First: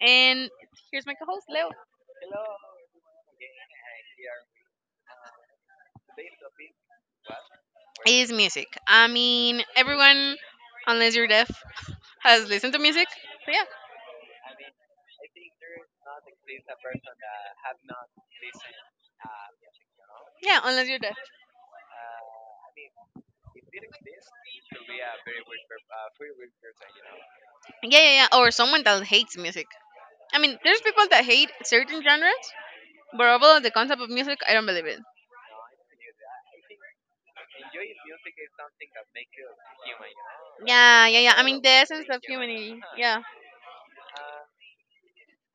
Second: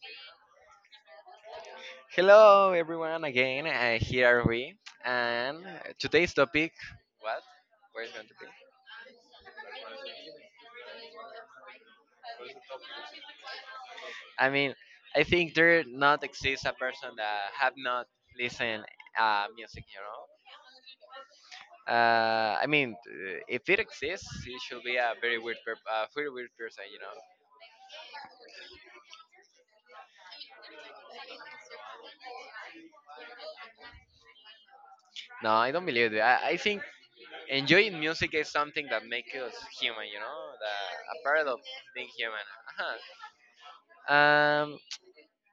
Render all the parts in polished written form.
And here's my co host, Leo. Hello, everyone, again. Here are we. And today's topic, what? Where's Is the- music. I mean, everyone, unless you're deaf, has listened to music. So yeah, I mean, I think there not exists a person that have not listened music, you know? yeah, unless you're deaf. I mean, if it exists, it should be a very weird, very weird person, you know? Yeah, yeah, yeah. Or someone that hates music. I mean, there's people that hate certain genres, but overall, the concept of music, I don't believe it. No, I don't believe it. I think enjoying music is something that makes us human, you know? The, Yeah, a yeah, yeah. I part mean, of the essence being of human. humanity. Yeah. Uh-huh. Um,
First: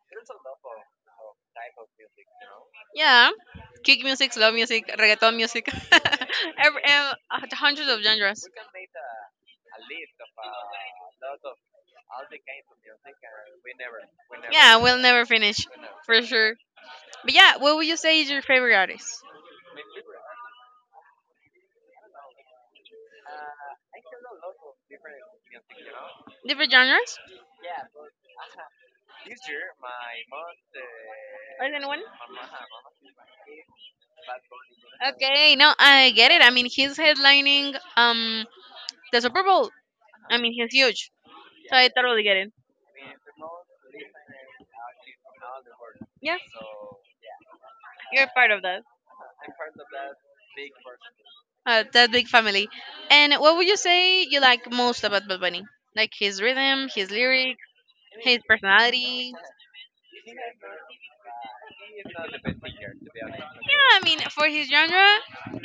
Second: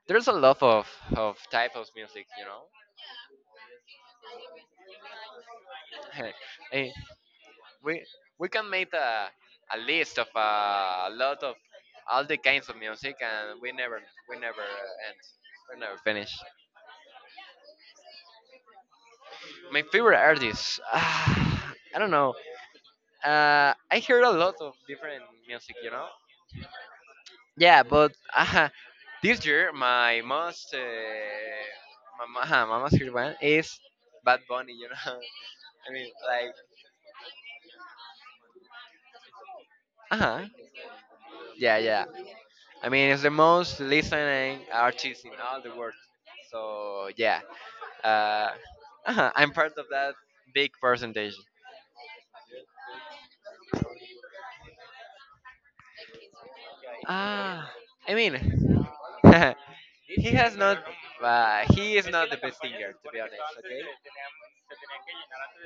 there's a lot of type of music, you know? Yeah, kick music, slow music, reggaeton music, Eh, hundreds of we genres. we can make a list of a lot of all the kinds of music, and we never we never Yeah, we'll uh, end. never finish We never for finish. sure. But yeah, what would you say is your favorite artist? My favorite artists. Ah, I don't know. I heard a lot of different music, you know. Different genres? Yeah, but this year Or than one? My most favorite one is Bad Bunny, you know. Okay, no, I get it. I Like, mean, he's headlining the Super Bowl. uh I huh, mean, he's huge, so yeah, I yeah. totally get it. I mean, it's the most listening artist in all the world. Yeah, So yeah, you're a uh, part of that. I'm part of that big percentage. That big family. And what would you say you like most about Bad Bunny? Like his rhythm, his lyrics, Ah, I mean, his personality. he has not. He is not the best singer, to be Yeah, honest. Okay. I mean, for his genre,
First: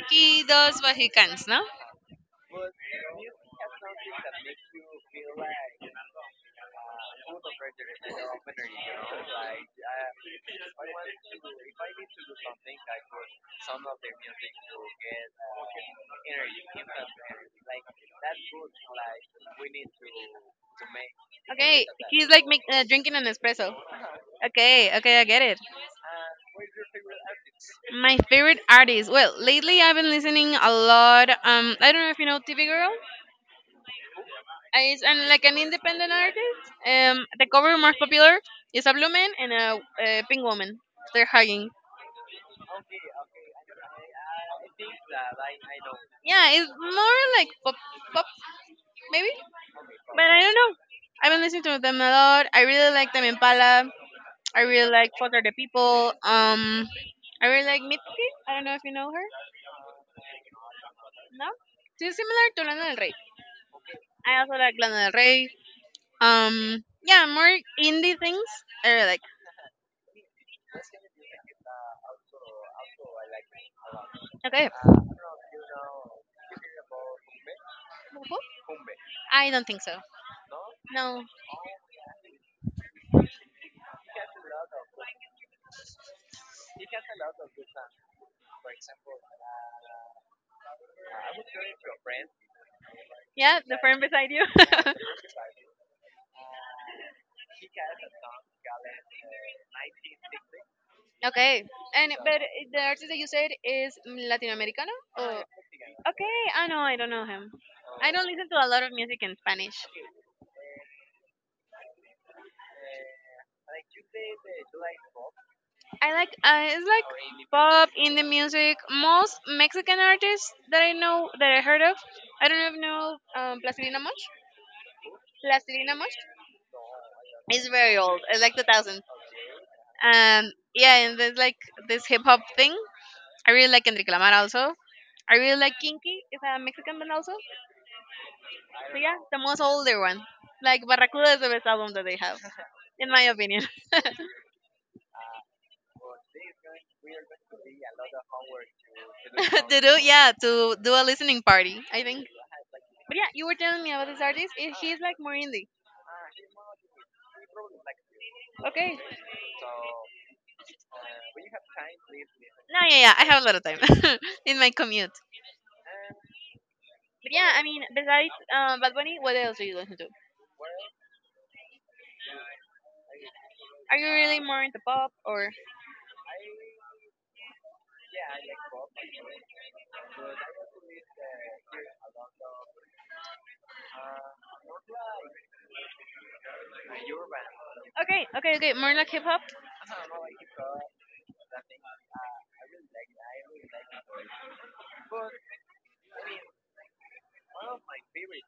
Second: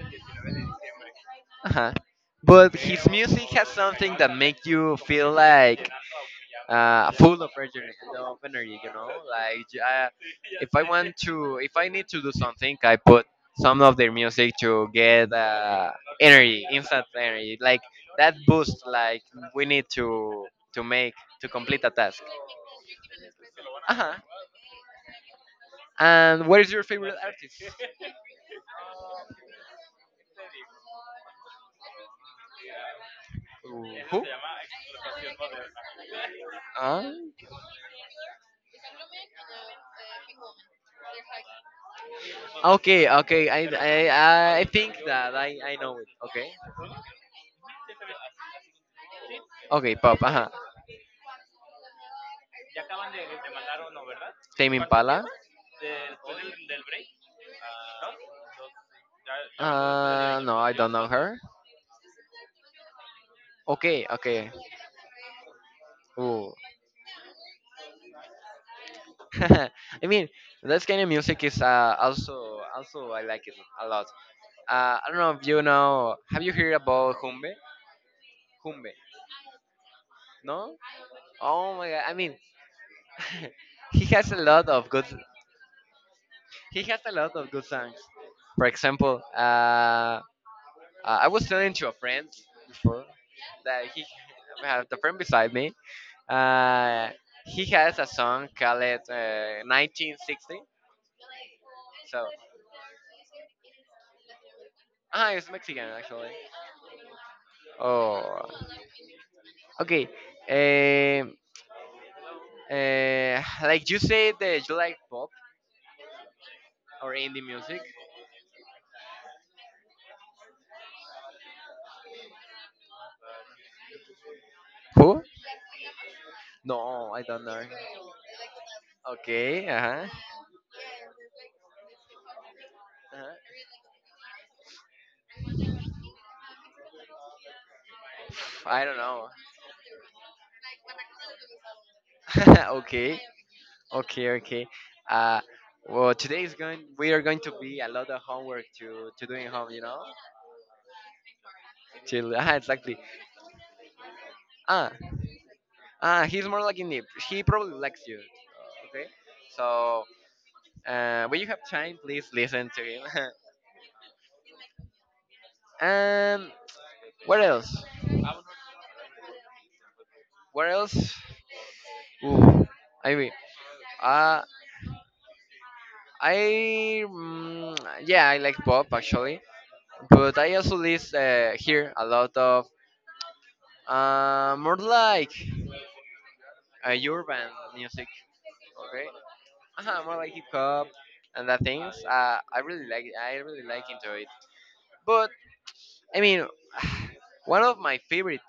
he does what he can, no? Uh-huh. But his music has something that make you feel like full of energy, you know, like yeah, if I want to, if I need to do something, I put some of their music to get energy, instant energy, like that boost, like we need to make to Okay, complete a task. he's like make, drinking an espresso. Uh-huh. Okay, okay, I get it. And what is your favorite artist? My favorite artist. Well, lately I've been listening a lot. I don't know if you know TV Girl. Who? Who? Is I'm like an independent artist. Ah, The cover more popular is a blue man and a pink woman. They're hugging. okay, okay. I think that I know it. Okay. Yeah, it's more like pop, pop maybe, Okay, but pop. I Uh-huh. don't know. I've been listening to them a lot. I really like them Impala. I Tame really like Impala. Fuck the People. I really like Mitski. I don't know if you know her. No, I don't know her. No, she's similar to Lana Del Rey. Okay, I okay. also like Lana Del Rey. Ooh. Yeah, more indie things. I really like. I mean, this kind of music is also also I like it a lot. Okay, I don't know if you know. Have you heard about Humbe? Humbe? I don't think so. No? No, Oh my god! I mean, he has a lot of good. He has a lot of good songs. For example, uh, I was telling to a friend before yeah, the that friend he beside you. The friend beside me. Uh, he has a song called 1960. Okay. And So but the artist that you said is Latin Americano? Or... ah, it's Mexican actually. Okay. I know. I don't know him. I don't Oh. listen to a lot of music in Spanish. Okay. Um, uh, like you said that you like pop I like it's or indie like music. pop indie music. Most Mexican artists that I know that I heard of. I don't know if you know Plastilina Mosh. Who? Plastilina Mosh No, I don't know. is very old. It's like the thousand. Okay. Uh huh. And yeah, and there's like this hip hop thing. Uh-huh. I really like Enrique Lamar also. I really like Kinky. Is a Mexican band also. I don't So yeah, know. the most older one. Like Barracuda is the best album that they have, in Okay. my opinion. Okay. Okay. Uh, well, today is going. We are going to be a lot of homework to doing home. You To do know. yeah, to do a listening party, I think. Till ah exactly. But yeah, you were telling me about this artist. And Ah he's like more indie. ah. He's more like indie. He probably likes you. Okay. Okay. So when you have time, please listen No, to yeah, him. yeah. I have a lot of time in my commute. And But what yeah, I else? mean, besides Bad Bunny, what else do you listen to? What else? Oof. I mean, Are you really uh, more into pop or? I mm, yeah, I like pop actually, but I also listen hear a lot of more like urban music. Okay, okay, okay. More Okay, like hip hop. More like hip hop and that things. I really like into it. But I mean, one of my favorite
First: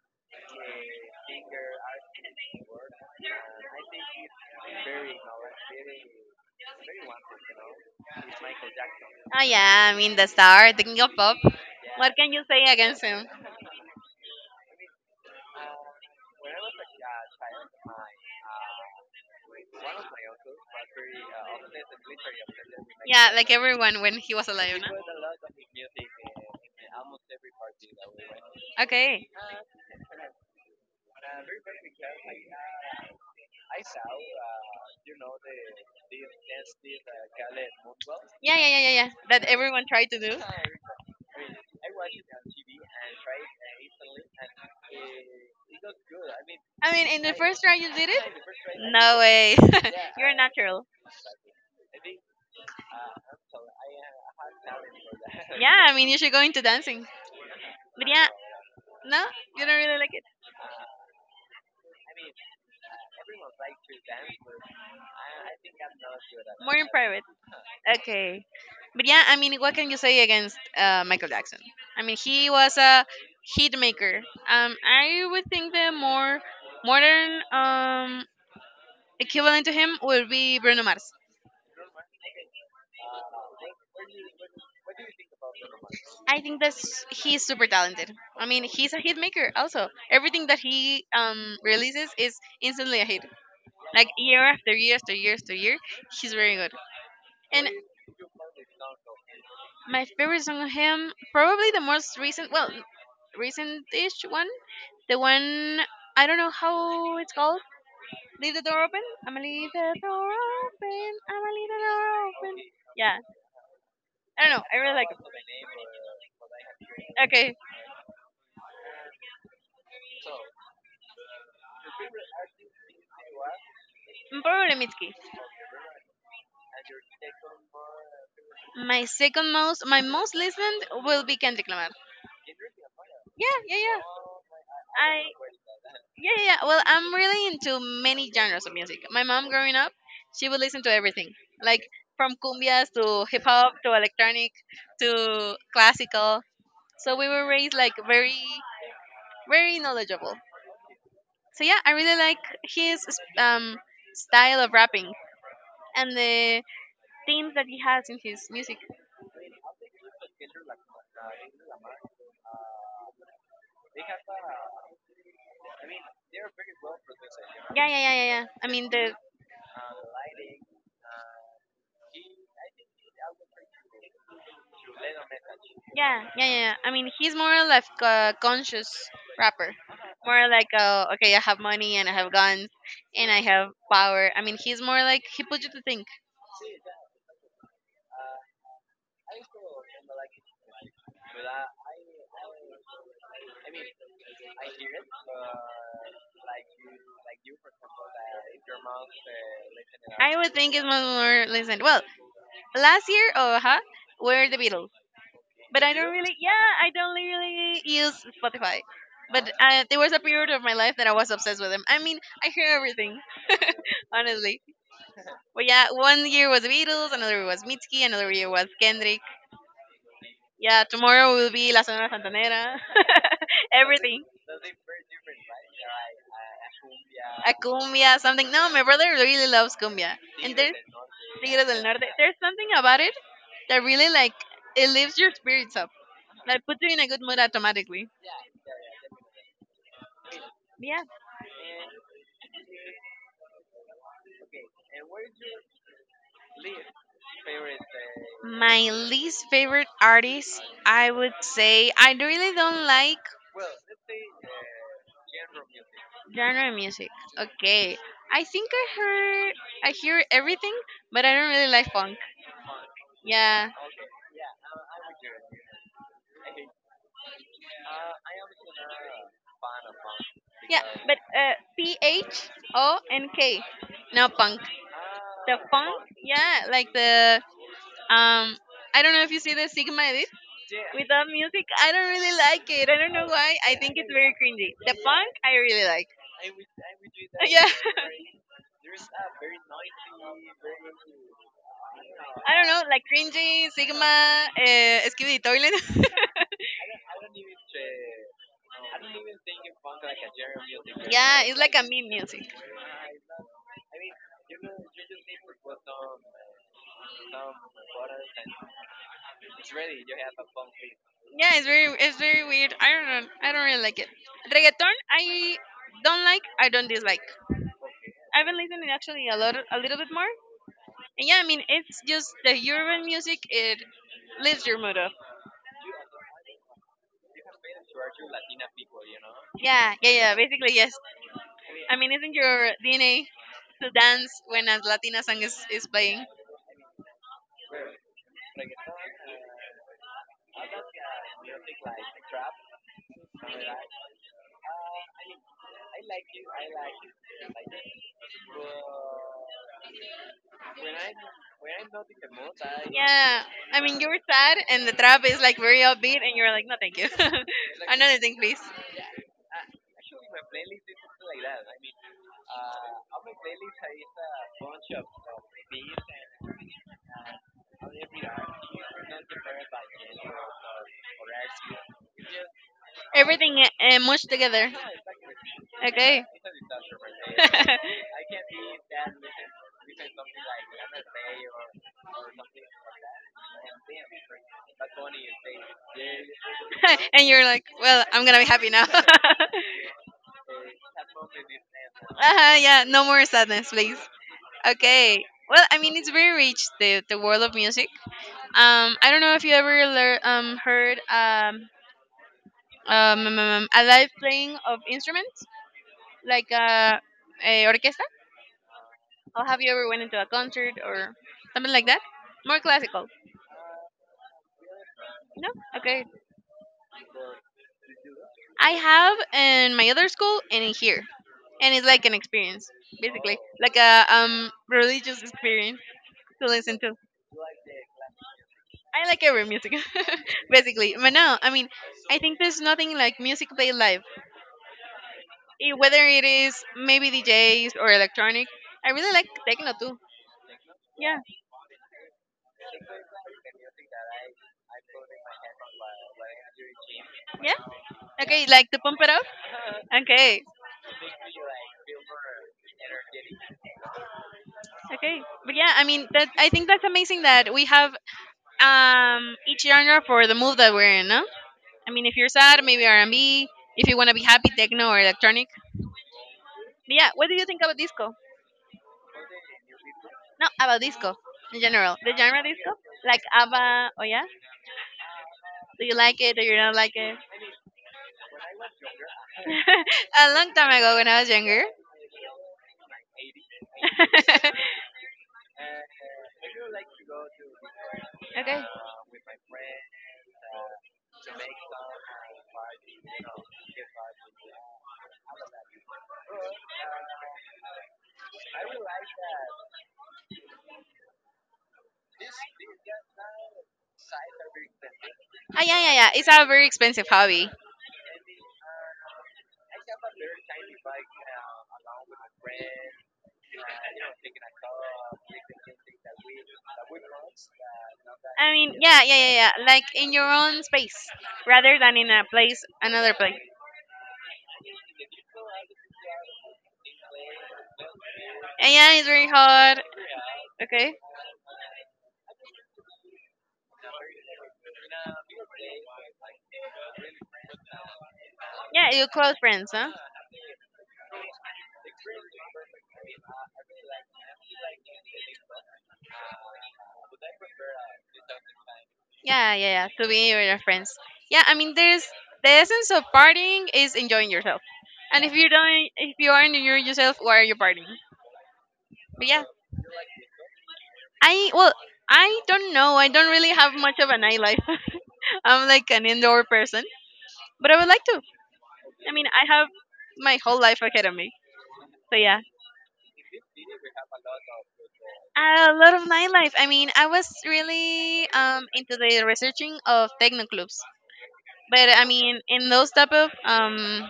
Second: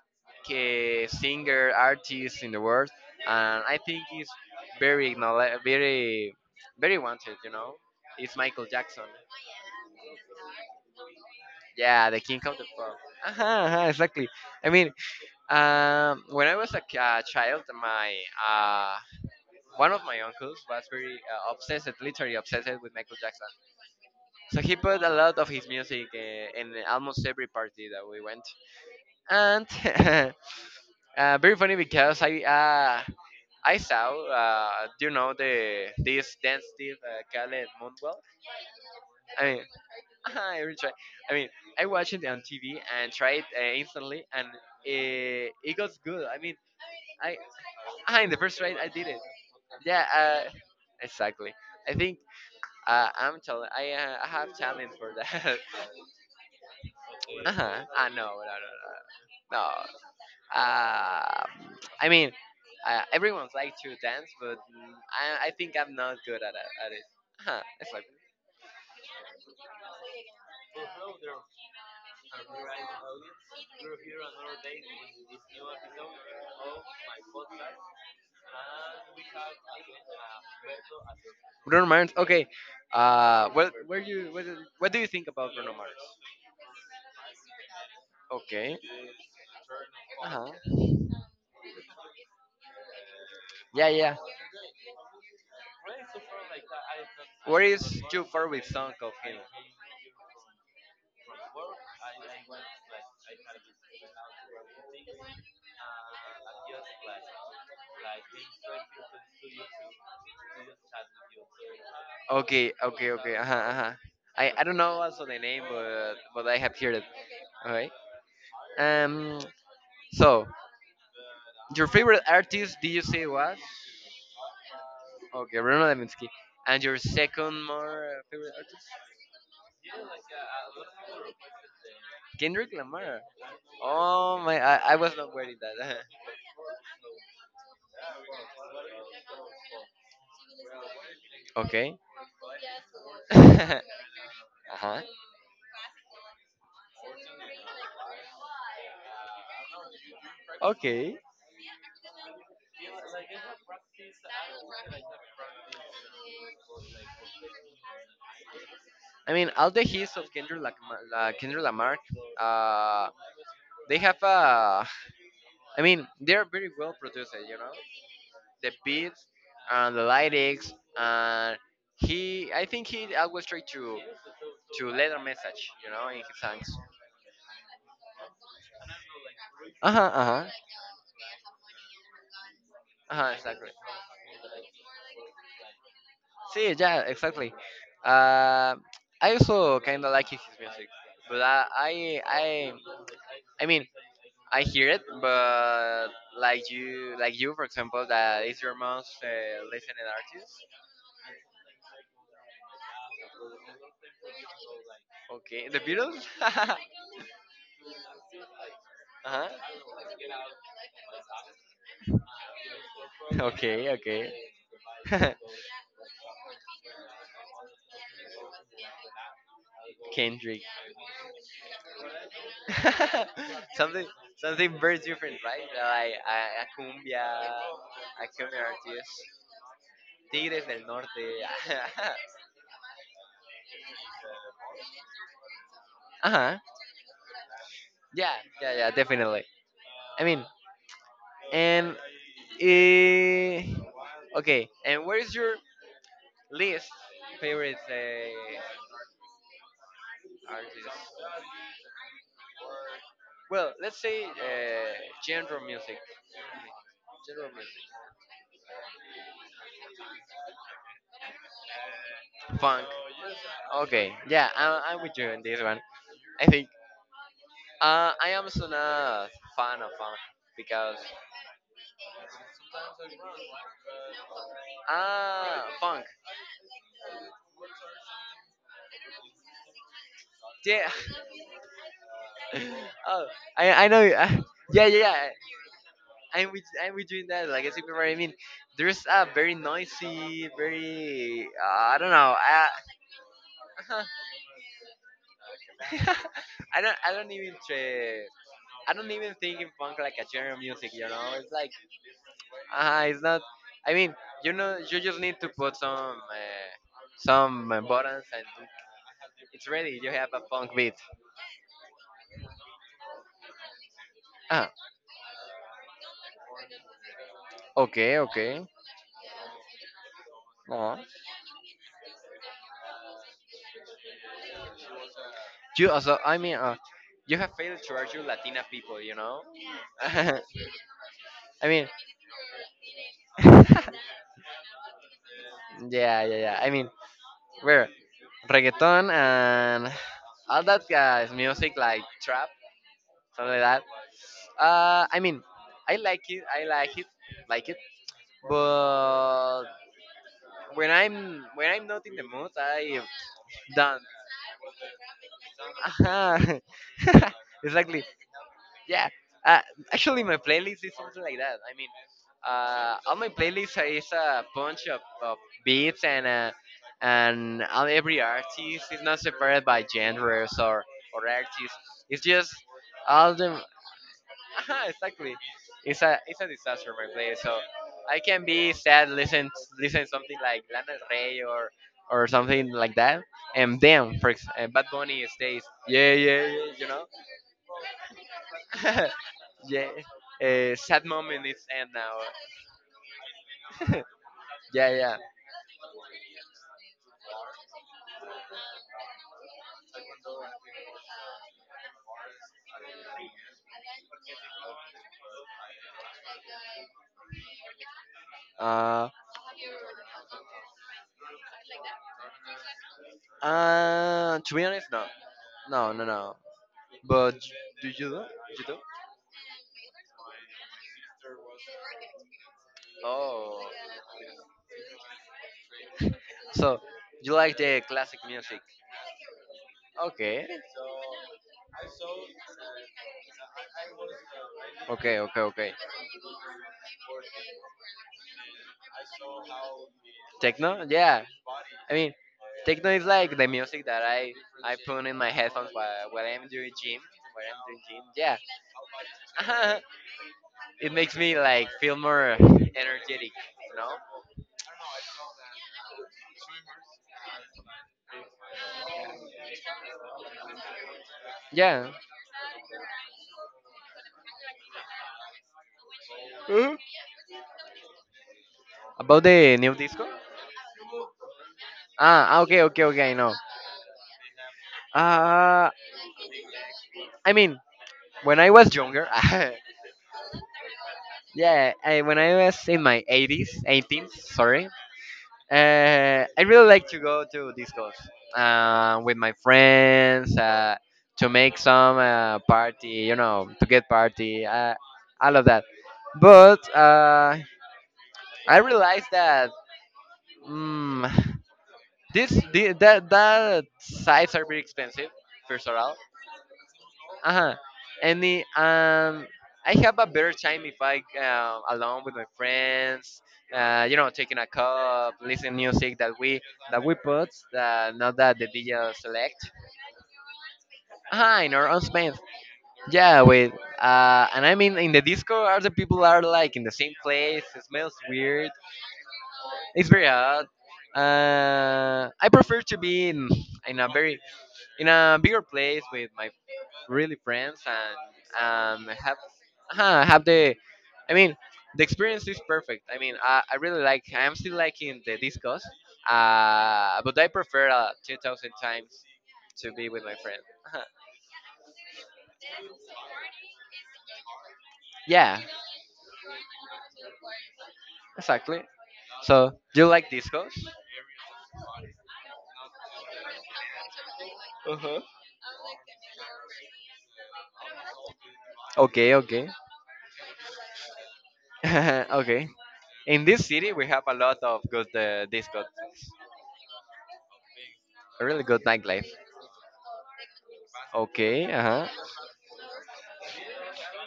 singer artists in the world, and I think is very very wanted. You know, it's Michael Jackson. Oh yeah, I mean the star, the king of pop. Yeah, What the can king you of say the pop. against him? Uh-huh, uh-huh, exactly. I mean, when I was a, a child, my uh, one of my uncles was very obsessed, literally obsessed with Michael. Yeah, like everyone when he was a So he Leona. put a lot of his music in almost every party that we went, Okay. and very funny because uh, I saw do you know the this dance Steve Caleb Moonwell? Yeah, yeah, yeah, yeah, yeah. I That mean, everyone tried to do. I really try. I mean, I watched it on TV and tried instantly, and it goes good. I mean, I mean, in the I, first try you did I it? in the first try I did it. No way. Yeah, You're a natural. exactly. I think I'm talent. I have talent for that. Yeah, I mean, you should go into dancing. Uh-huh. Ah, But no, yeah, no, no, no, no, no. you don't really like it. Uh, I mean, everyone's like to dance, but mm, I think I'm not good at it. More in At it. private. Uh-huh. Exactly. Okay. But yeah, I mean, what can you say against Michael Jackson? I mean, he was a hit maker. I would think the more modern equivalent to him would be Bruno Mars. Bruno Mars. Okay. What, where you, what do you think about Bruno Mars? I think that he's super talented. I mean, Okay. he's a hit maker also. Uh Everything that huh. he releases is instantly a hit. Yeah, Like yeah. year after year after year after year, he's very good. What And is your favorite song of him? my favorite song of him, probably the most recent, well, recent-ish one. The one I don't know how it's called. Leave the door open. I'ma leave the door open. I'ma leave the door open. Okay, okay, Yeah, okay. Uh huh. Uh-huh. Uh-huh. I I don't know. I I don't really know like it. also the name, but I have heard it. Okay, Okay. Um. So your favorite artist? Did you say was? probably Mitski. Okay, Bruno Levinsky. And your second more favorite artist? My second most, my most listened will be Kendrick Lamar. Kendrick Lamar. Yeah, yeah, yeah. Oh my, I was I not wearing that. yeah, yeah, yeah. Well, I'm really into many genres of music. My mom, growing up, she would listen to everything, like Okay. from cumbias to hip hop Uh to electronic huh. to classical. So we were raised like very, very knowledgeable. Okay. So yeah, I really like his um, style of rapping and the themes that he has in his music. I mean, all the hits of Kendrick, Lamar, Kendrick Lamar, uh, they have a I mean, they're very well produced, you know. Yeah, yeah, yeah, yeah, yeah. I The mean the beats and the lyrics, and he, I think he always try to let a message, you know, in yeah, his yeah, yeah, songs. yeah. I mean he's more like a conscious rapper, Uh huh, uh more huh, like a, okay, I have money and I have guns uh and huh, I have exactly. power. I mean he's more like he put you to think. See, yeah, exactly. Uh, I also kind of like his music, but I mean, I hear it, but like you, for example, that If is your your most mom's listening listening I would artist. think it's much more listen. Well, last year, oh, huh, were the Beatles, Okay, the but I don't Beatles. really, yeah, Uh I don't really use Spotify. huh. But there was a period of my life that I was obsessed with them. I mean, I hear everything, Okay, honestly. okay. But yeah, one year was the Beatles, another year was Mitski, another year was Kendrick, Kendrick. yeah, tomorrow will be La Sonora Santanera. Something Everything. something very different, right? Like A cumbia, a something. cumbia No, my brother artist, really loves cumbia. And Tigres there's del Norte. Tigres del Norte. There's something about it that really, like, it lifts your spirits up. Uh huh. That puts you in a good mood automatically. Yeah, yeah, yeah, definitely. I mean, Yeah. and eh, okay. And where is your least favorite My least favorite artist, I artist? would say, I really don't like Well, let's say genre music, genre music. genre Okay, I think I heard, I hear everything, but I don't really like music, funk. yeah, Okay, yeah, I'm with you on this one. I think I am also not fan of funk yeah, because but PHONK, no punk. The ah funk, funk. yeah, like the um, I don't know if you see the Sigma edit Yeah. with that music. I don't really like it. I don't know Oh, why. I I think know. it's very cringy. Yeah, yeah, The yeah. punk, I really like. I'm with you in that. Yeah, Like I see what I mean. There's a very noisy, very I don't know. I don't I, know, like cringy Sigma, Skibidi Toilet. I don't even try, I don't even think in funk like a genre of music. You know, Yeah, it's it's like like a meme music. ah, it's not. I mean, you know, you just need to put some buttons and it's ready. You have a funk beat. Yeah, it's very weird. I don't know. I don't really like it. Ah, Reggaeton, I don't like. I don't dislike. okay, I've been okay. listening actually a lot, a little bit more. Uh, And yeah, I mean, it's just the urban music. It lifts your mood up. you also, I mean, you have failed to argue Latina people, you know? Yeah, yeah, yeah. I Basically, yes. mean, I mean, isn't your DNA to dance when a Latina song is yeah, playing? yeah, yeah. I mean, where reggaeton and all that guys music like trap, something like that. I mean, I like it. I like it, like it. But when I'm not in the mood, I Yeah, I mean, don't. you're sad, and the trap is like very upbeat, and you're Aha, like, no, thank you. exactly. Another thing, please. Yeah. Uh, actually, my playlist is something like that. I mean, on my playlist is a bunch of beats and on every artist is not separated by genres or artists. It's just all them. Everything mushed together. Exactly. Okay. It's a disaster my playlist. So I can be sad, listen something like Lana Del Rey or something like that. And then Bad Bunny stays. Yeah, yeah, yeah. You know. And you're like, well, I'm gonna be happy now. Uh-huh, Yeah. Sad moment is end now. yeah, no more sadness, please. Yeah, yeah. Okay. Well, I mean, it's very rich the world of music. I don't know if you ever heard a live playing of instruments like a orchestra, Uh, or have you ever went into a concert or something like that? More classical. To be honest, no, No. no, Okay. no, no. But do you do? You I do? have in my other school and in here, and it's like an experience, basically, Oh, like a religious experience to listen so to. you like the classic music? I like every music, Okay, basically. But no, I mean, I think there's nothing like music played live, okay, okay, eh, okay. whether it is maybe DJs or electronic. I really like techno too. Techno? Yeah, Yeah. I mean, techno is like the music that I put in my headphones while I'm doing gym. While yeah. I'm doing gym, yeah. Okay, like to pump it up. Okay, It makes me like feel more energetic. You know? okay. But yeah, I mean, that I think that's amazing that we have each genre for the move that we're in, no? Yeah. I mean, if you're sad, maybe R&B. If you want to be happy, techno or electronic. Yeah, what do you think about disco? About the new disco? No, about disco in general. The Ah, genre ah, okay, disco, okay, okay, I like know. ABBA. Oh yeah, Uh, do you like it? Do you not like it? I mean, when I was younger, A long time ago when I was younger. yeah, I, when I was in my 80s, 18s, sorry, I really like to go to discos Okay. With my friends to make some party, you know, to get party, all of that. But I realized that mm, this the, that that sites are very expensive Ah first of yeah, yeah, all yeah. It's a very expensive hobby. uh-huh. And it, I have a better time if I alone with my friends, you know, taking a cup, listening music that we put, not that the I mean, DJ yeah, yeah, yeah, selects. yeah. Like in your own space, Ah, in our rather own than in space. a place, another Yeah, place. with and I mean in the disco, are the people are like in the same place. It smells weird. And yeah, it's very hard. It's very hot. Okay. I prefer to be in a very in a bigger place with my really friends and Yeah, um, your have close friends, huh? Have the I mean the experience is perfect. I mean I really like I'm still liking the discos, but I prefer 2,000 times Yeah, yeah, to yeah. be To with my be friend. with your friends. Yeah, I mean, there's the essence of partying is enjoying yourself. And if Yeah, you don't, if you aren't enjoying yourself, why are you partying? exactly. But yeah, So do you like discos? I well, I don't know. I don't really have much of a nightlife. Uh-huh. I'm like an indoor person, but I would like to. I Okay, mean, I okay, have my whole life ahead of me. So yeah, okay. In this city we have a lot of good disco, a lot of nightlife. I mean, I was really really good into nightlife. the researching of techno clubs, Okay, uh but huh. I mean, in those type of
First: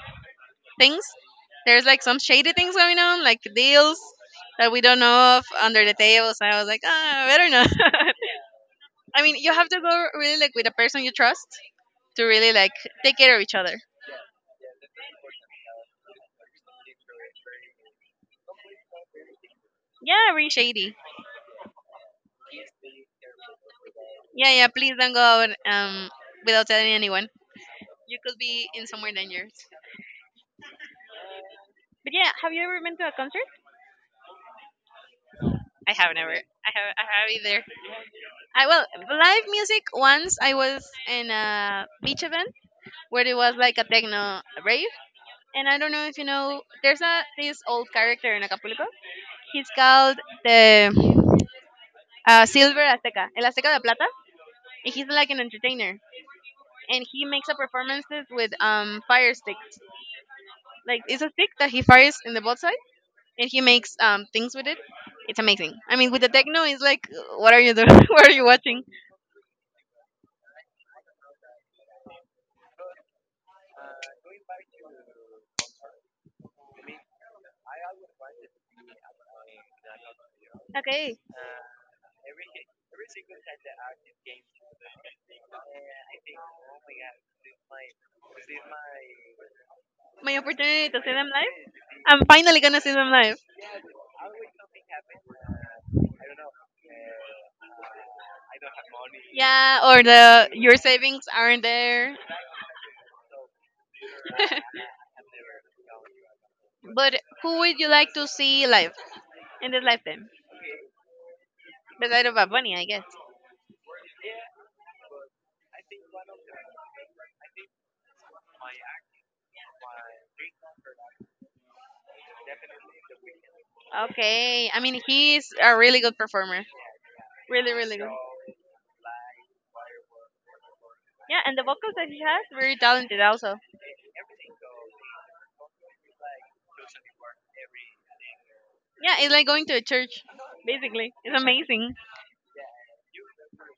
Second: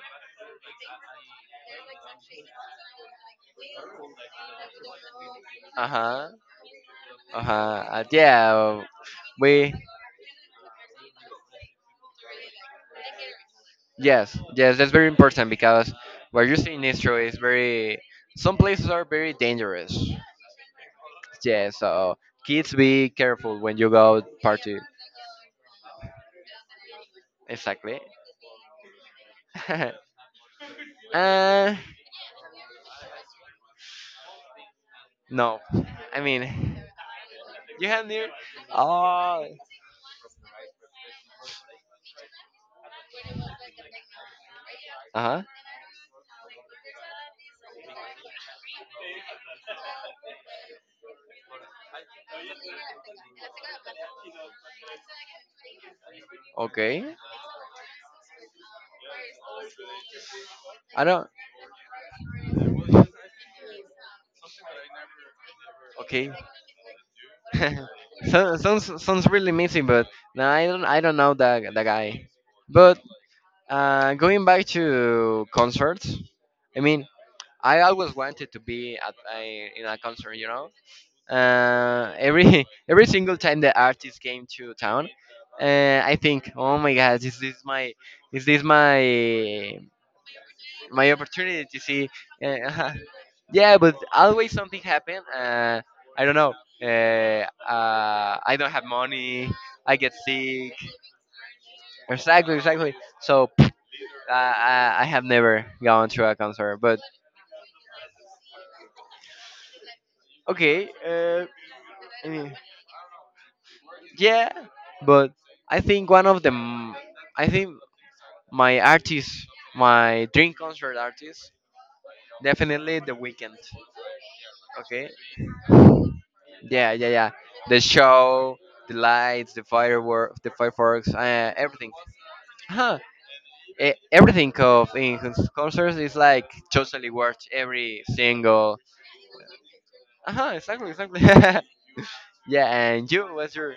things. There's like some shady things going on, like deals that we don't know of under Uh the huh. table. So I was like, ah, Uh better not. huh. Yeah. I mean, you have We to go really like with a person you trust to really like take care of each other. Yes, yes, that's very important because what you see in Nistro is very. Some places are very dangerous. Yeah, really shady. Yeah, so kids be careful when you go Yeah, yeah. party. Please don't go out without telling anyone. Exactly. You could be in somewhere dangerous. Uh, But yeah, have you ever been to a concert? no, I have I never. I mean, have. I have either. you have near. I live Oh. music once. I was in a beach event where it was like a techno rave. Uh huh. And I don't know if you know, there's a this old character in Acapulco. He's called the Silver Azteca, El Azteca de Plata, and he's like an entertainer. And Okay. he makes up performances with fire sticks. Like I it's don't. a stick that he fires in the both side, and he makes things with it. It's amazing. I mean, with the Okay. techno, it's like, what are you doing? What are you So, watching? sounds sounds really missing, but no, I don't. I don't know the guy. But. Going back to concerts, I mean, I always wanted to be at a, in a concert, you know. Okay, Every every single time the artist came to town, I think, oh my God, is this my my opportunity to my see them live. opportunity to see? I'm finally gonna Uh, see them live. yeah, but always something happened. I don't know. I don't have money. Yeah, I or get the sick. your savings aren't there. Exactly, exactly. So I, I I have never gone to a concert, but But who would you like to see live in this lifetime? okay. Besides I of Bad mean, Bunny, I guess. yeah, but I think one of the m- I think my artist, my dream concert artist, definitely The Weekend. Okay, I mean Okay. he's a really good performer. Yeah, yeah, yeah. Really, The really good. show, the lights, the fireworks, Yeah, and the everything. vocals that he has, very Huh. talented also. Everything of in his concerts is like totally worth every single. Yeah, it's like going to a church. Uh huh. Exactly. Basically, Exactly. it's amazing. yeah. And you, what's your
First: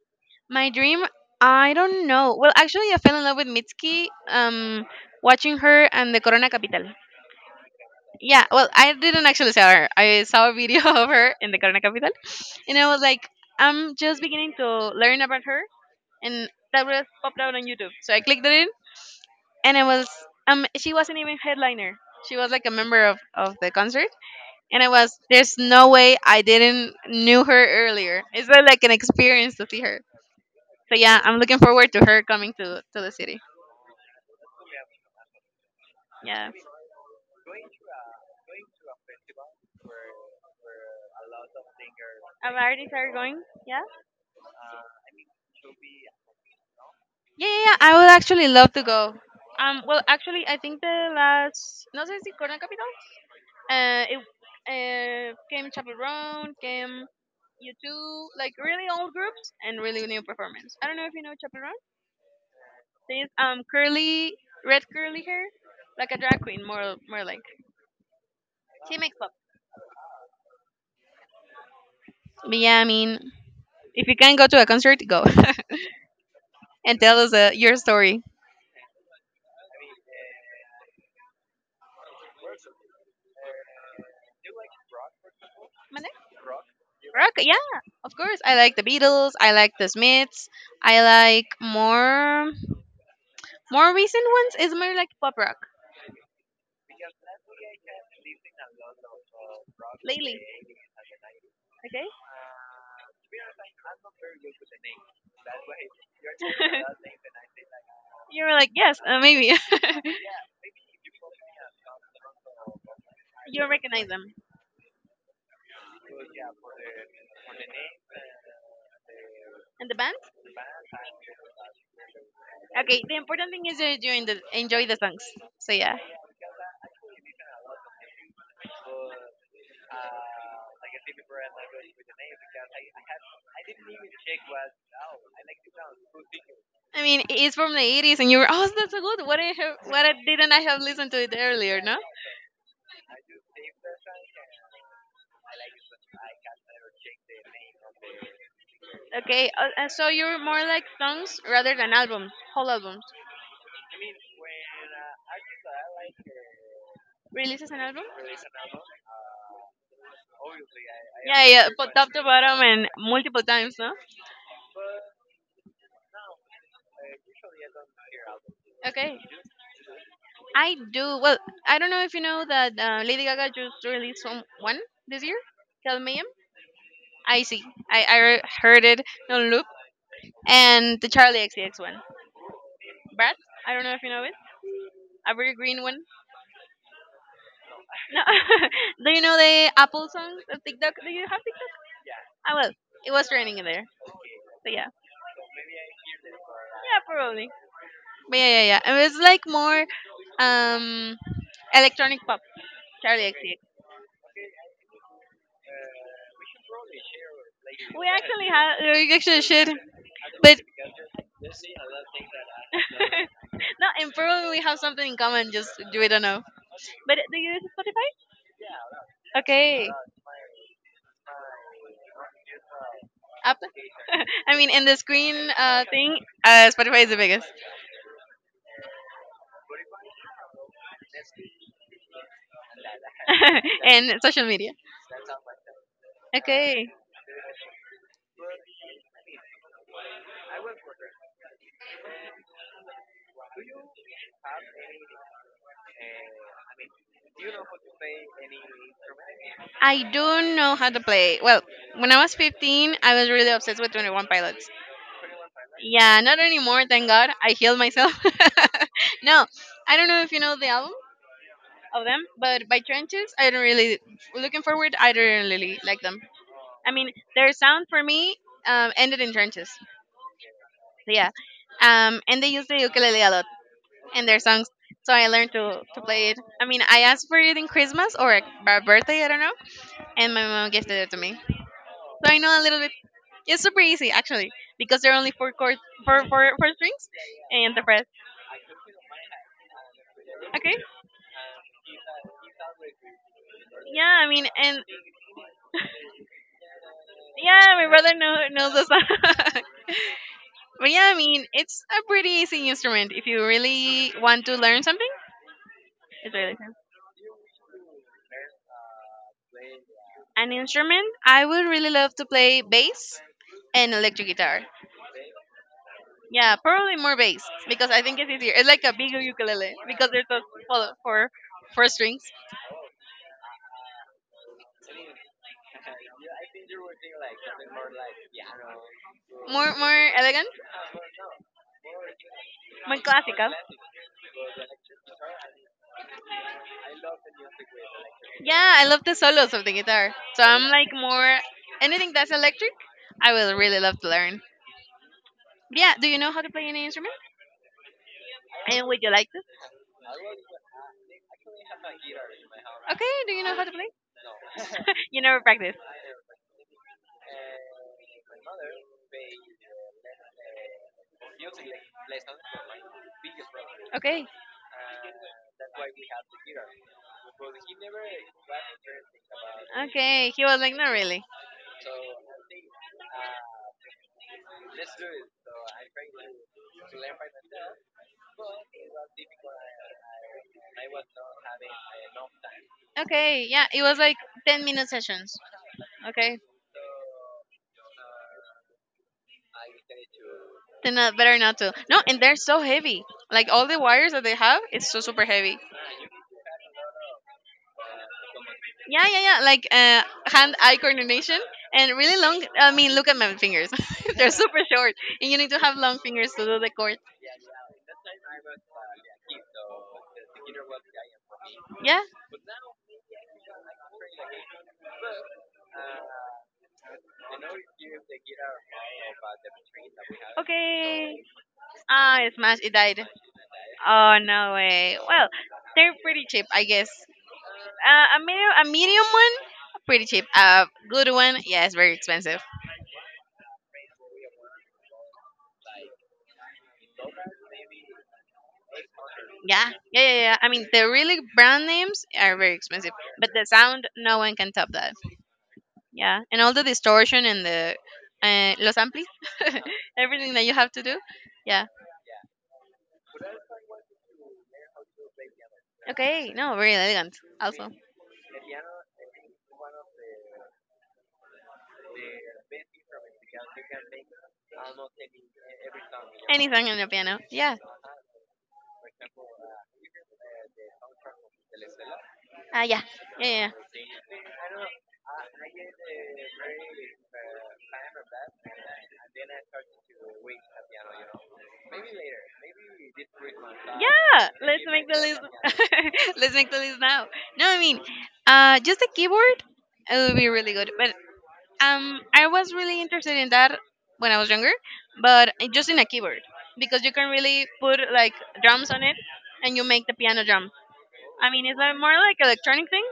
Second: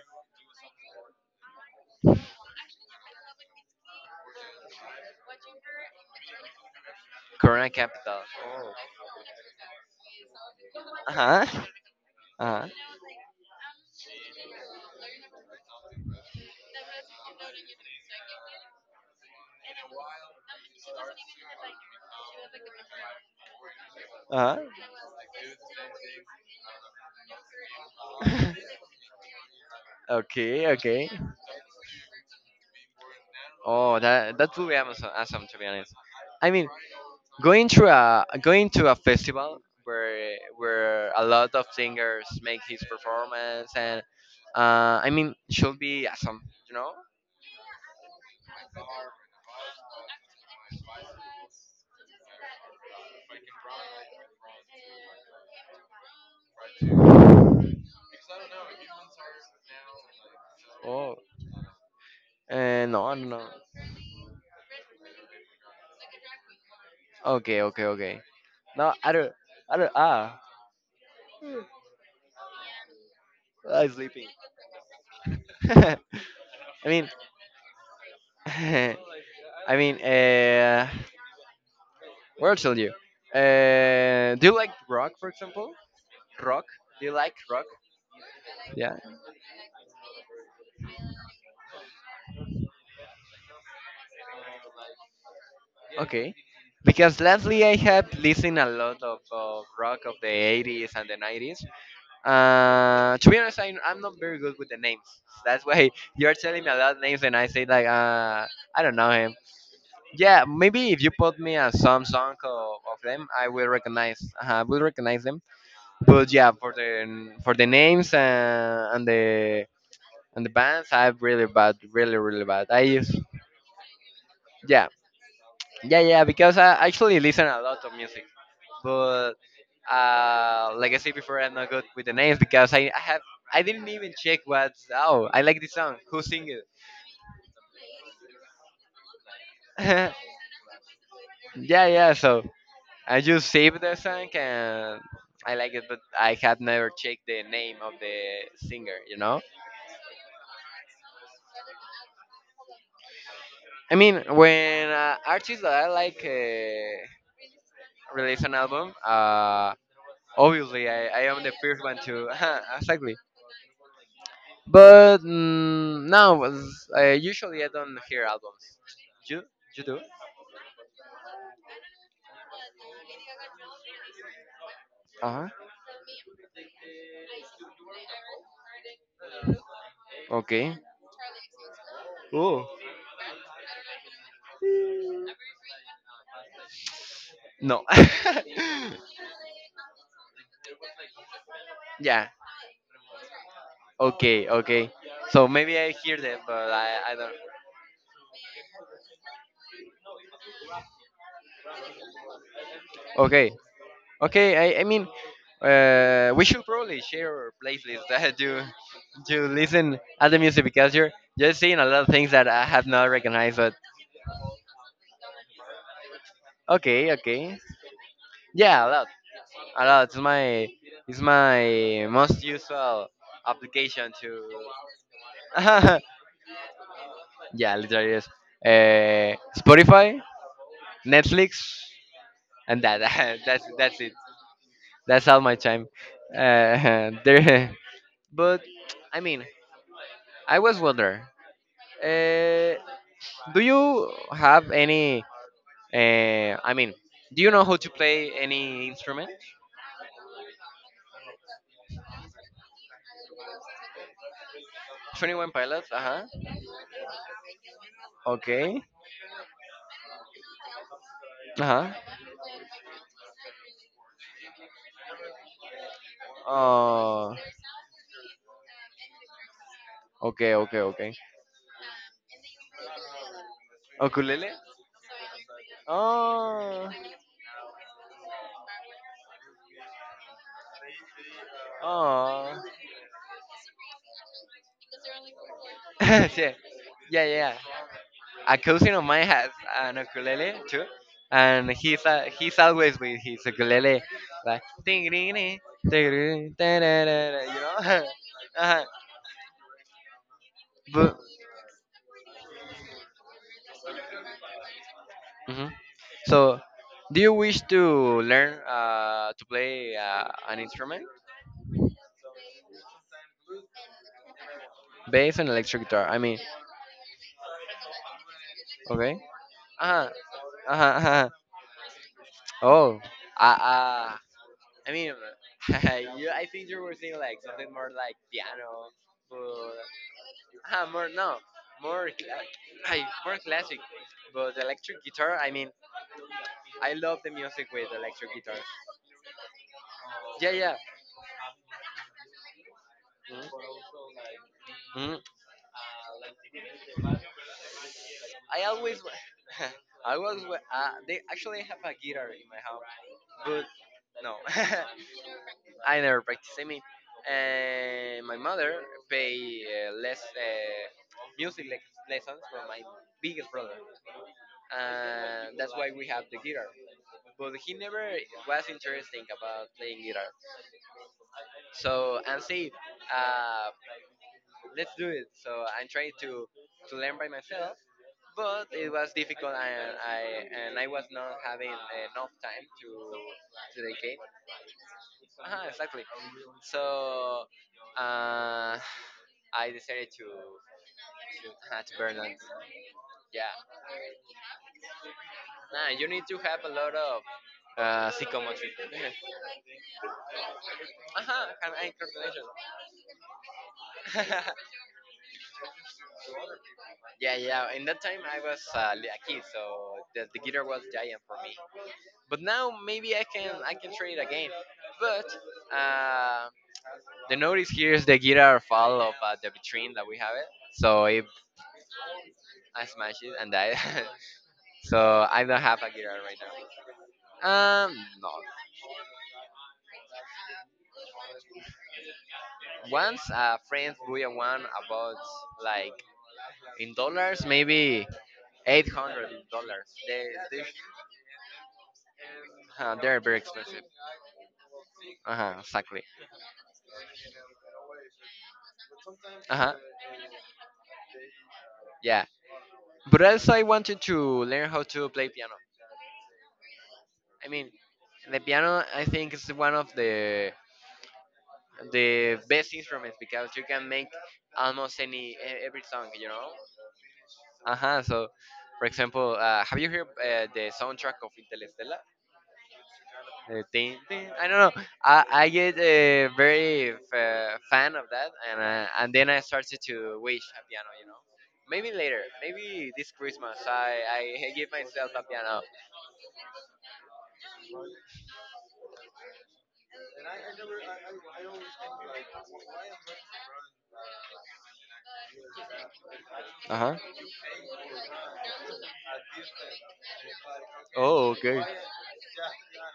My dream, I don't know. Well, actually, I fell in love with Mitski. Watching her and the Corona Capital. Korean capital. Yeah, well, I didn't actually saw her. I saw a video of Uh her huh. in the Corona Capital, Uh huh. and I was like, I'm just beginning to learn about her and that was popped out on YouTube. So I clicked on it, in, and I was she wasn't even headliner. She was like a member of the concert, Uh and I was there's no way I didn't knew her earlier. It's huh. has like an experience to see her. okay. So Okay. yeah, I'm looking forward to her coming to the city. Oh, that that will be awesome, awesome to be honest. I Yeah. mean, going to a festival where a lot of singers make his Artists are going. performance Yeah. and should be awesome. You know. Yeah, yeah, yeah. I would actually love to go. Well, actually, I think the last no sé si Corona Capital. It came Chapel Roan, came due to like really old groups and really new performance. I don't know if Oh. you know Chaperone. No, no. They use No. Curly red curly hair, like a drag queen, more like. Okay, okay, okay. No, She I makes. don't. I don't. Ah, But yeah, I mean, I'm if you sleeping. can go to a concert, go I and mean, tell us your story. I mean. Uh, What I'll tell you. Do you like rock, for example? Mande? Rock? Do you Rock, like yeah, rock? of course. I like the Yeah. Beatles. I like the Smiths. I like more recent ones. Is more like pop rock Okay. Because lastly I have listened a lot of rock of the lately. 80s and the 90s. Okay. To be honest, I'm not very good with the names. That's why you're telling me a lot of names and I say like, You were like, I don't yes, know him. maybe. Yeah, maybe if you put me a some song of them, I will You recognize recognize. them. I will recognize them. But yeah, for the names and the And the band? and the bands, I'm really bad, really, really bad. I Okay, use, the important thing is you're enjoying the yeah, enjoy the songs. So yeah, yeah, yeah, because I actually listen a lot of music. But like I said before, I'm not good with the names because I have, I didn't even check what's, oh, I like this song. Who sing it? I mean it's from the 80s, and you were oh that's so good. What I have, what I didn't I have listened to it earlier? yeah, No. yeah, so I just saved the song and I like it, but I had never checked the name of the singer, you know? Okay, so you're more like songs rather than albums, whole albums. When artists that I like Releases an album? release an album, obviously, I am Yeah, the yeah, first but one top to to bottom and exactly. multiple times, no? But now, usually I don't hear albums. Okay, You you do? I do. Well, I don't know if you know that Lady Gaga just released some one this Uh year, huh. Tell Me I see. I heard it on loop, Okay. and the Charlie XCX one. Oh Brad. I don't know if you know it. A very green one. no. No. Do you know the Apple song of TikTok? Do you have TikTok? yeah. Ah, well, it was trending there. Okay. So yeah, Okay. So maybe I hear them, but yeah, I don't. probably. But yeah, yeah, yeah. And it's like more um electronic pop. Charlie Okay. XCX. Okay. We should probably share our playlists We that actually you have. We actually you should. listen at the But music because you're just seeing a lot of things that I have not recognized. But no, and probably we have something in common. Just we don't know. okay. But do you Okay. use Spotify? Yeah. A lot. A Okay. lot. It's my most usual Apple. application to. I mean, in the screen thing, Spotify is the biggest. yeah, literally is. Spotify, Netflix, and that that's it. And social media. That's all my time. Okay. There, but I mean, I was wondering. Uh, do you have any? Uh, I mean, do you know how to play any instrument? I don't know how to play. Well, when I was 15, I was really obsessed with 21 Pilots. 21 Pilots. Uh Yeah, not huh. anymore, thank God. I healed myself. Okay. No, I don't know if you know the album Uh huh. of them, but by Trenches, I don't really, looking forward, I don't really like them. I mean, Oh. their sound for me ended in Trenches. Okay. Okay. So Okay. yeah. And they use the ukulele a lot in their Ukulele? songs. So I learned to play it. I mean, Oh, I asked for it in Christmas or a birthday, I don't know and my mom gifted it to me. So I oh. know a little bit. It's super easy actually because there are only four chords, yeah, yeah, four strings, yeah. and the rest. A cousin of mine has an ukulele Okay. too, and he's always with his ukulele, Yeah, I mean, like and ding ding ding, ding ding, da, da, da, da, you yeah, know. my brother knows uh-huh. the song. But yeah, I But mean, it's a pretty easy instrument if you really want to learn something. mhm. It's really So, easy. do you wish to learn to play An an instrument, instrument I would really love to play bass and electric guitar. bass and electric guitar? Yeah, probably more bass because I think it's easier. It's like a Okay. bigger ukulele Uh huh. Uh huh. because there's those Uh-huh. Uh-huh. four strings. Oh, I, I mean, you, I think you were saying like something more like piano, but More elegant, ah, more no, more cla- more I more classical. classic. But electric guitar, I love the music with electric guitar. Yeah, I love the solos of the guitar. So Yeah, I'm yeah. like more anything that's electric. I would Mhm, really love to learn. mhm. Yeah. Do you know how to play any instrument? I And would always, you like to? wa- I was, they actually have a guitar in my house, Okay. Do you know but how to play? no, You never practice. I never practice. My mother pay less lessons from my biggest brother. Okay. And that's why we have the guitar. But he never was interesting about playing guitar. Okay. He was like, not really. So and say, uh, let's do it. So I'm trying to learn by myself, but it was difficult, and I was not having enough time Okay. Yeah. to It was dedicate. like 10-minute sessions. Exactly. Okay. So uh, I decided Then not, better not to. To No, burn and it. they're so heavy. Yeah. Like all the wires that they have, it's so super heavy. Nah, you need to have a lot of psychomotric. Yeah, yeah, yeah. Like hand-eye coordination uh-huh, and eye and really coordination. long. I mean, look at my fingers. They're super short, and you need to have long fingers to do the cord. yeah, yeah. In that time, I was a kid, so the guitar was giant for me. Yeah. But now maybe I can try it again. But uh, the notice here is the guitar fall of the vitrine that we have it. So Okay. if Ah, it smashed. It I died. smash it and die, Oh no way. so Well, I don't have a they're guitar pretty right cheap, I guess. now. Um, A no. medium, a medium one, pretty cheap. A good one, yeah, it's very expensive. Once a friend bought one about like in dollars maybe eight hundred Yeah, dollars. yeah, yeah, yeah. I they mean, the really brand names are very expensive, they're but very the expensive. sound, no one can top that. Uh huh. Exactly. Yeah, and all the distortion and the los amplis, Uh huh. everything that you have to do. Yeah. But also, I wanted to learn how to play piano. Okay. No, very elegant. I mean, Also, the piano, I think, is one of the best instruments because you can make almost any every song, you know. anything on the piano. Yeah. Uh huh. So, for example, have you heard the soundtrack of Interstellar? Ah, yeah. Yeah, yeah. Ding, ding. I don't know. Yeah. I get very fan of that, and then I started to wish a piano, you know. Maybe later, maybe this Christmas, Yeah, I let's give make the myself a list. piano. Let's make the list now. No, I mean, just a keyboard. It would be really good. But I was really interested in that when I was younger, but just in a keyboard Uh because you huh. can really put like drums on it, and you make the piano drum. Oh, I mean, it's okay. like more like electronic thing,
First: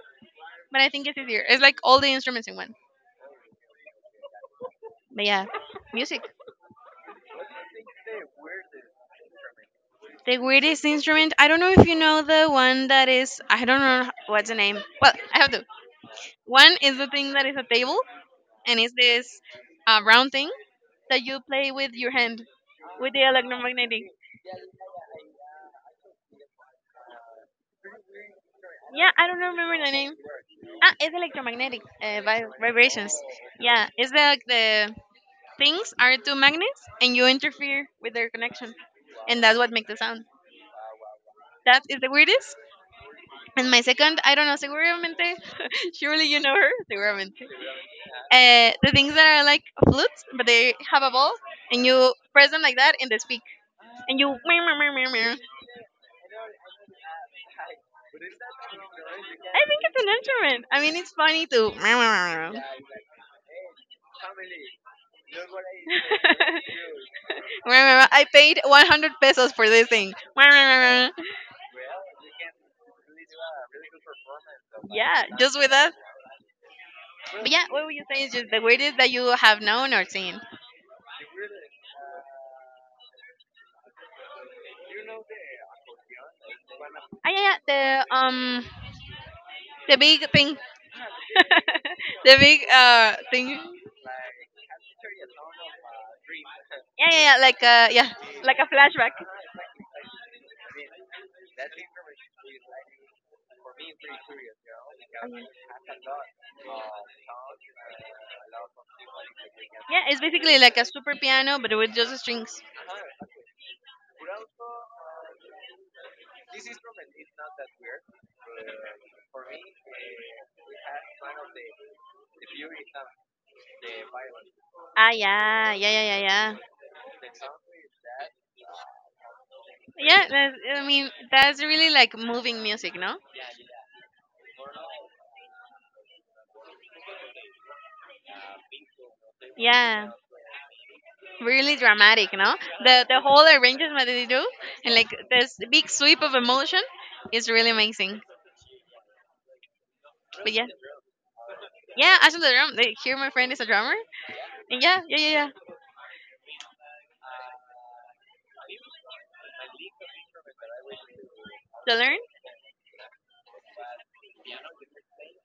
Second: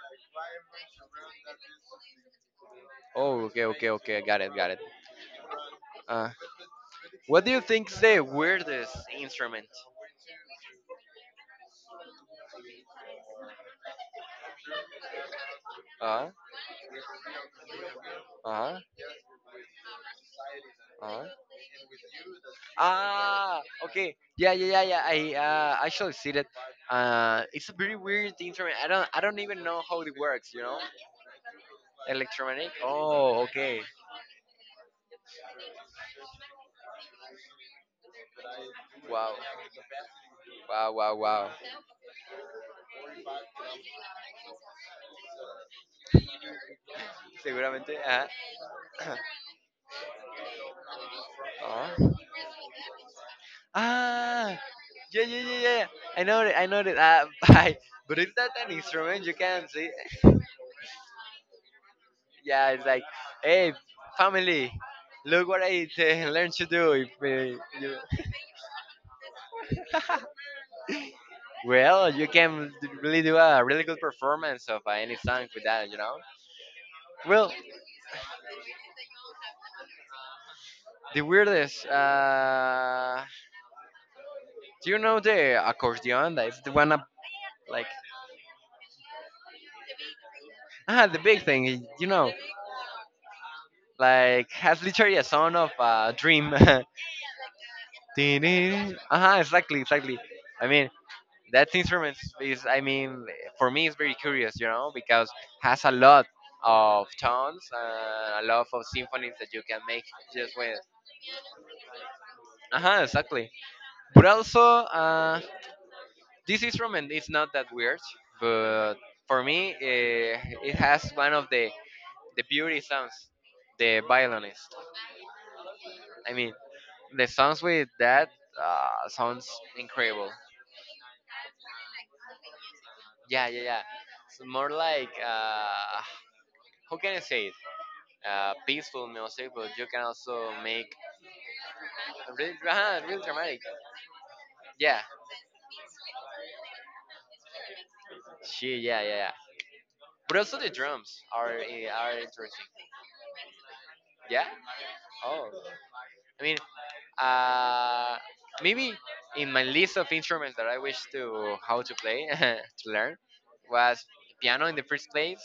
but I think it's easier. It's like all the instruments in one. Oh, okay, okay, okay. Got it, got it. But yeah, music. Uh, what do you think's the weirdest instrument? The weirdest instrument. I don't know if you know the one that is. I don't know what's the name. Well, I have to. Uh, One is the thing that is a table, uh, and it's this round thing that uh. you play with your hand, with the Ah, electromagnetic. okay. Yeah, yeah, yeah, yeah. I actually see that. It's a very weird instrument. Yeah, I I don't don't even remember know the how it name. works. You know, Ah, it's electromagnetic electronic. vibrations. Oh, okay. Yeah, it's like the things are two magnets, and you interfere with their connection, Wow, and that's what makes the sound. wow, wow, wow. That is the weirdest. And my second, I don't know, seguramente, surely you know her, seguramente. Seguramente. Ajá. The things that are like flutes, but they have a ball, and Ah. you press them like that, and they speak, and you. Ah. Meow, meow, meow, meow, Yeah, meow. yeah, yeah, yeah. I know it. I know it. But is that an instrument? You I can think see. it's an instrument. I mean, it's funny to. Meow, meow, meow, meow. Yeah, it's like, hey, family, look what I learned to do. If, you, Meow, meow, meow. I paid 100 pesos for this thing. Meow, meow, meow, meow. well, you can really do a really good performance of any Yeah, song just with with that, us. you know. But Well, yeah, what were you saying? Just the weirdest that you have known or seen. the weirdest. Do you know the accordion? That's the one up, Ah, yeah, yeah, like the big thing, ah, the big thing. You know, the big thing. like has literally a sound of dream. Yeah, yeah, yeah. Like a yeah, like a flashback. exactly, exactly. I mean, that instrument is for me it's very curious you know because has a lot of tones and a lot of symphonies that you can Yeah, make it's just basically with like a super piano, but with just strings. uh-huh exactly but also this instrument is not that weird but for me it has one of the beauty sounds the violinist Ah, yeah, yeah, yeah, yeah, i mean yeah. the sounds with that sounds Yeah, incredible that's, I mean that's really like moving music, no? yeah yeah yeah it's more like how can I say it peaceful music, but you can Yeah, also make really dramatic, really, no? The really whole dramatic. arrangement that they do and Yeah, like this big sweep of emotion is really amazing. she, yeah, yeah, yeah. But But also yeah, the drums are, yeah, Ashton the drum. Like, here, my friend is a drummer. yeah. Yeah, yeah, yeah, Oh, yeah. I mean, uh, maybe in my list of instruments that I wish to how to To learn? play to learn was piano in the first place,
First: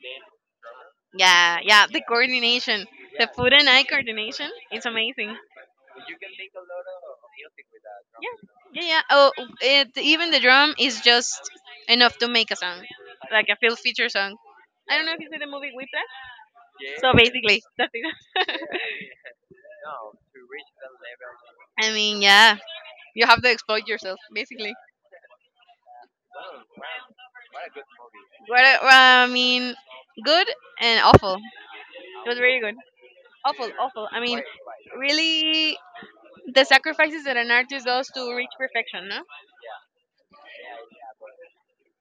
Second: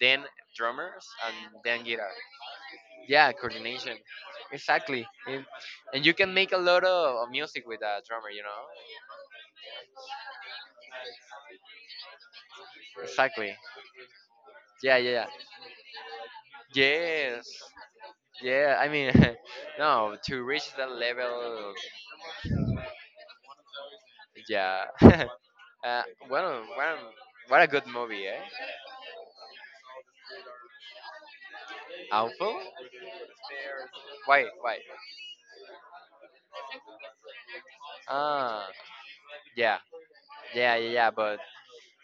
then drummers, and Yeah, then yeah. The guitar. coordination, the Yeah, foot and eye coordination. coordination it's Exactly. amazing. And you can make a lot of music with a drummer, you know? Yeah, yeah, yeah. Oh, it, even the drum is just enough to make a song, like Exactly. a full feature song. Yeah, I don't know if yeah, you see the movie Whiplash. yeah. So Yes. basically, that's it. Yeah, no, to reach that level, I mean, yeah, you have to exploit yourself, basically. yeah. What a good movie, eh? What I well, I mean, good and awful. It was Awful? very good. Awful, awful. I mean, Why? Why? really the sacrifices that an artist does to reach Ah, perfection, no? yeah, yeah, yeah, yeah. But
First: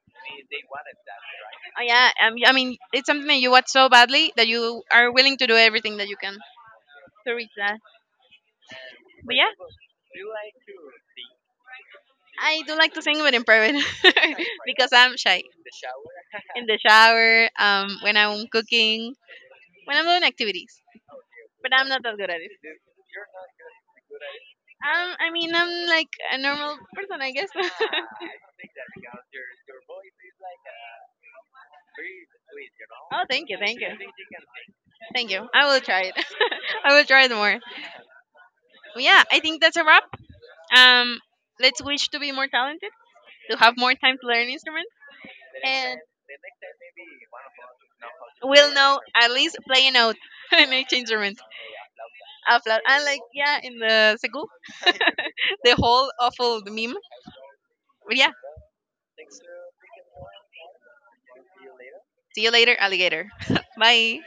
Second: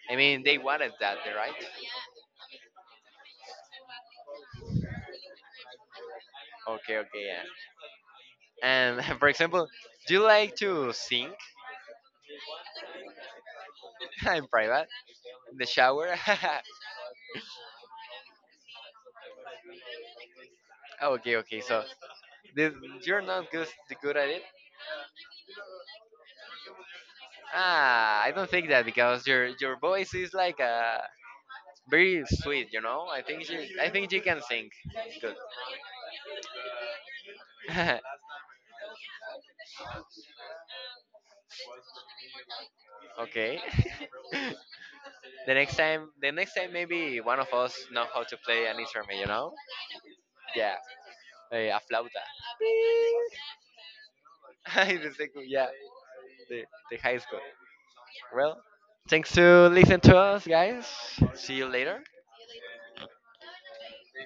they wanted that, right? Oh, yeah, I mean, it's something that you want so badly that you are willing to do everything that you can Okay, okay, to yeah. reach that. And for But yeah, example, do you like to sing I do like to sing, but in private. in private, Because I'm shy. in the shower? In the shower, when I'm cooking, when I'm doing activities. okay, okay. But So I'm not that good at it. this, you're not good, good at it. I mean, I'm like a normal person, I guess. Ah, I don't think that because your voice is like a very sweet, you know. Oh, thank you, thank you. I think she can sing Thank good. you. I will try it. I will try it more. Yeah, I think that's a wrap. Um, let's wish to be more talented, to okay. have more time to learn an instrument, the next and time, the next time maybe one of us know how to play we'll an know instrument, you at know. least play a note and Yeah, each instrument eh, a flauta. out loud. And like, yeah, in the Segul, the second, yeah, the whole awful the, meme. the high school. But yeah, Well, thanks to listen to us, guys. See you later. see you later, alligator. Bye.